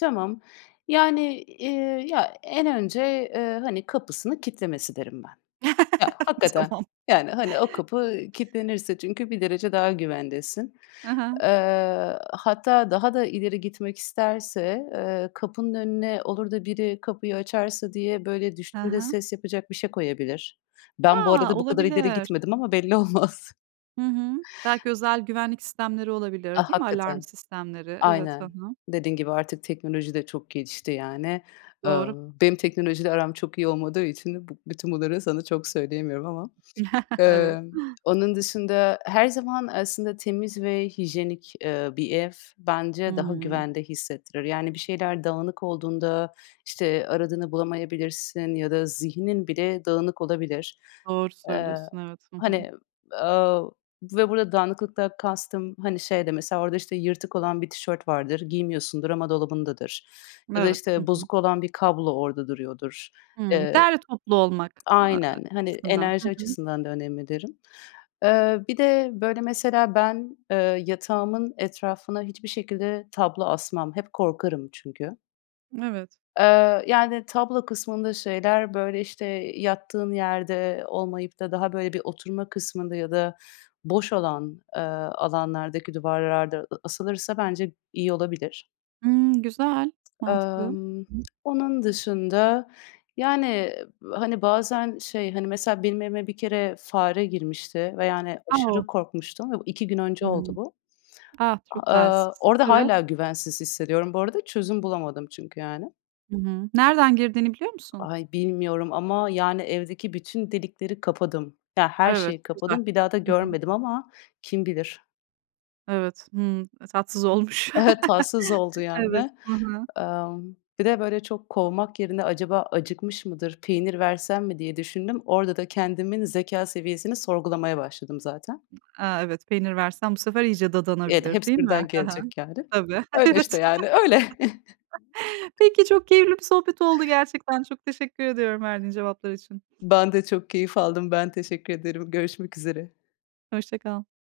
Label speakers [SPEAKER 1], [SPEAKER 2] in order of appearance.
[SPEAKER 1] Tamam yani, eee, ya en önce, eee, hani kapısını kilitlemesi derim ben. Ya hakikaten,
[SPEAKER 2] Tamam.
[SPEAKER 1] yani, hani o kapı kilitlenirse çünkü bir derece daha güvendesin.
[SPEAKER 2] Hı hı.
[SPEAKER 1] Eee, hatta daha da ileri gitmek isterse, eee, kapının önüne olur da biri kapıyı açarsa diye böyle
[SPEAKER 2] Hı
[SPEAKER 1] düştüğünde
[SPEAKER 2] hı.
[SPEAKER 1] ses yapacak bir şey koyabilir. Ben bu
[SPEAKER 2] A!
[SPEAKER 1] arada bu kadar ileri
[SPEAKER 2] Olabilir.
[SPEAKER 1] gitmedim ama belli olmaz.
[SPEAKER 2] Hı hı. Belki özel güvenlik sistemleri
[SPEAKER 1] A,
[SPEAKER 2] olabilir. Değil mi? Alarm
[SPEAKER 1] hakikaten.
[SPEAKER 2] sistemleri. Evet, ha
[SPEAKER 1] Aynen.
[SPEAKER 2] ha.
[SPEAKER 1] Dediğin gibi artık teknoloji de çok gelişti yani. Eee,
[SPEAKER 2] Doğru.
[SPEAKER 1] benim teknolojiyle aram çok iyi olmadığı için bu bütün bunları sana çok söyleyemiyorum ama.
[SPEAKER 2] Evet.
[SPEAKER 1] Emm, onun dışında her zaman aslında temiz ve hijyenik, eee, bir ev bence daha
[SPEAKER 2] Hımm.
[SPEAKER 1] güvende hissettirir, yani bir şeyler dağınık olduğunda, işte, aradığını bulamayabilirsin ya da zihnin bile dağınık olabilir.
[SPEAKER 2] Doğru
[SPEAKER 1] Eee,
[SPEAKER 2] söylüyorsun, evet. Hı hı.
[SPEAKER 1] hani, aaa, ve burada dağınıklıktan kastım, hani şey de mesela, orada işte yırtık olan bir tişört vardır, giymiyorsundur ama dolabındadır ya da
[SPEAKER 2] Evet. Hı
[SPEAKER 1] işte
[SPEAKER 2] hı.
[SPEAKER 1] bozuk olan bir kablo orada duruyordur.
[SPEAKER 2] Hımm,
[SPEAKER 1] Eee,
[SPEAKER 2] derli toplu olmak a a
[SPEAKER 1] aynen, hani
[SPEAKER 2] açısından. Hı
[SPEAKER 1] enerji
[SPEAKER 2] hı.
[SPEAKER 1] açısından da önemli derim. Eee, bir de böyle mesela ben, eee, yatağımın etrafına hiçbir şekilde tablo asmam. Hep korkarım çünkü.
[SPEAKER 2] Evet.
[SPEAKER 1] Eee, yani tablo kısmında şeyler, böyle işte, yattığın yerde olmayıp da daha böyle bir oturma kısmında ya da boş olan, eee, alanlardaki duvarlarda a asılırsa bence iyi olabilir.
[SPEAKER 2] Hımm, güzel, mantıklı. Hı
[SPEAKER 1] Amm
[SPEAKER 2] hı.
[SPEAKER 1] onun dışında, yani hani bazen şey, hani, mesela benim evime bir kere fare girmişti ve yani
[SPEAKER 2] O!
[SPEAKER 1] aşırı korkmuştum ve 2 gün önce oldu
[SPEAKER 2] Hımm.
[SPEAKER 1] bu.
[SPEAKER 2] Ah çok
[SPEAKER 1] A eee,
[SPEAKER 2] talihsiz.
[SPEAKER 1] orada
[SPEAKER 2] Evet.
[SPEAKER 1] hâlâ güvensiz hissediyorum. Bu arada çözüm bulamadım çünkü yani.
[SPEAKER 2] Hı hı. Nereden girdiğini biliyor musun?
[SPEAKER 1] Ay bilmiyorum ama yani, evdeki bütün delikleri kapadım. Ya, her
[SPEAKER 2] Evet,
[SPEAKER 1] şeyi
[SPEAKER 2] güzel.
[SPEAKER 1] kapadım, bir daha da
[SPEAKER 2] Hı hı.
[SPEAKER 1] görmedim ama kim bilir?
[SPEAKER 2] Evet, hımm. Eee, tatsız olmuş.
[SPEAKER 1] Tatsız oldu
[SPEAKER 2] Evet,
[SPEAKER 1] yani.
[SPEAKER 2] hı hı.
[SPEAKER 1] Amm, bir de böyle çok kovmak yerine acaba acıkmış mıdır, peynir versem mi diye düşündüm. Orada da kendimin zekâ seviyesini sorgulamaya başladım zaten.
[SPEAKER 2] A, evet, peynir versen bu sefer iyice
[SPEAKER 1] Evet.
[SPEAKER 2] dadanabilir,
[SPEAKER 1] Hepsi
[SPEAKER 2] değil mi?
[SPEAKER 1] birden
[SPEAKER 2] Hı hı.
[SPEAKER 1] gelecek yani.
[SPEAKER 2] Tabii.
[SPEAKER 1] Öyle işte
[SPEAKER 2] Evet.
[SPEAKER 1] yani, öyle.
[SPEAKER 2] Peki, çok keyifli bir sohbet oldu gerçekten. Çok teşekkür ediyorum verdiğin cevaplar için.
[SPEAKER 1] Ben de çok keyif aldım. Ben teşekkür ederim. Görüşmek üzere.
[SPEAKER 2] Hoşça kal.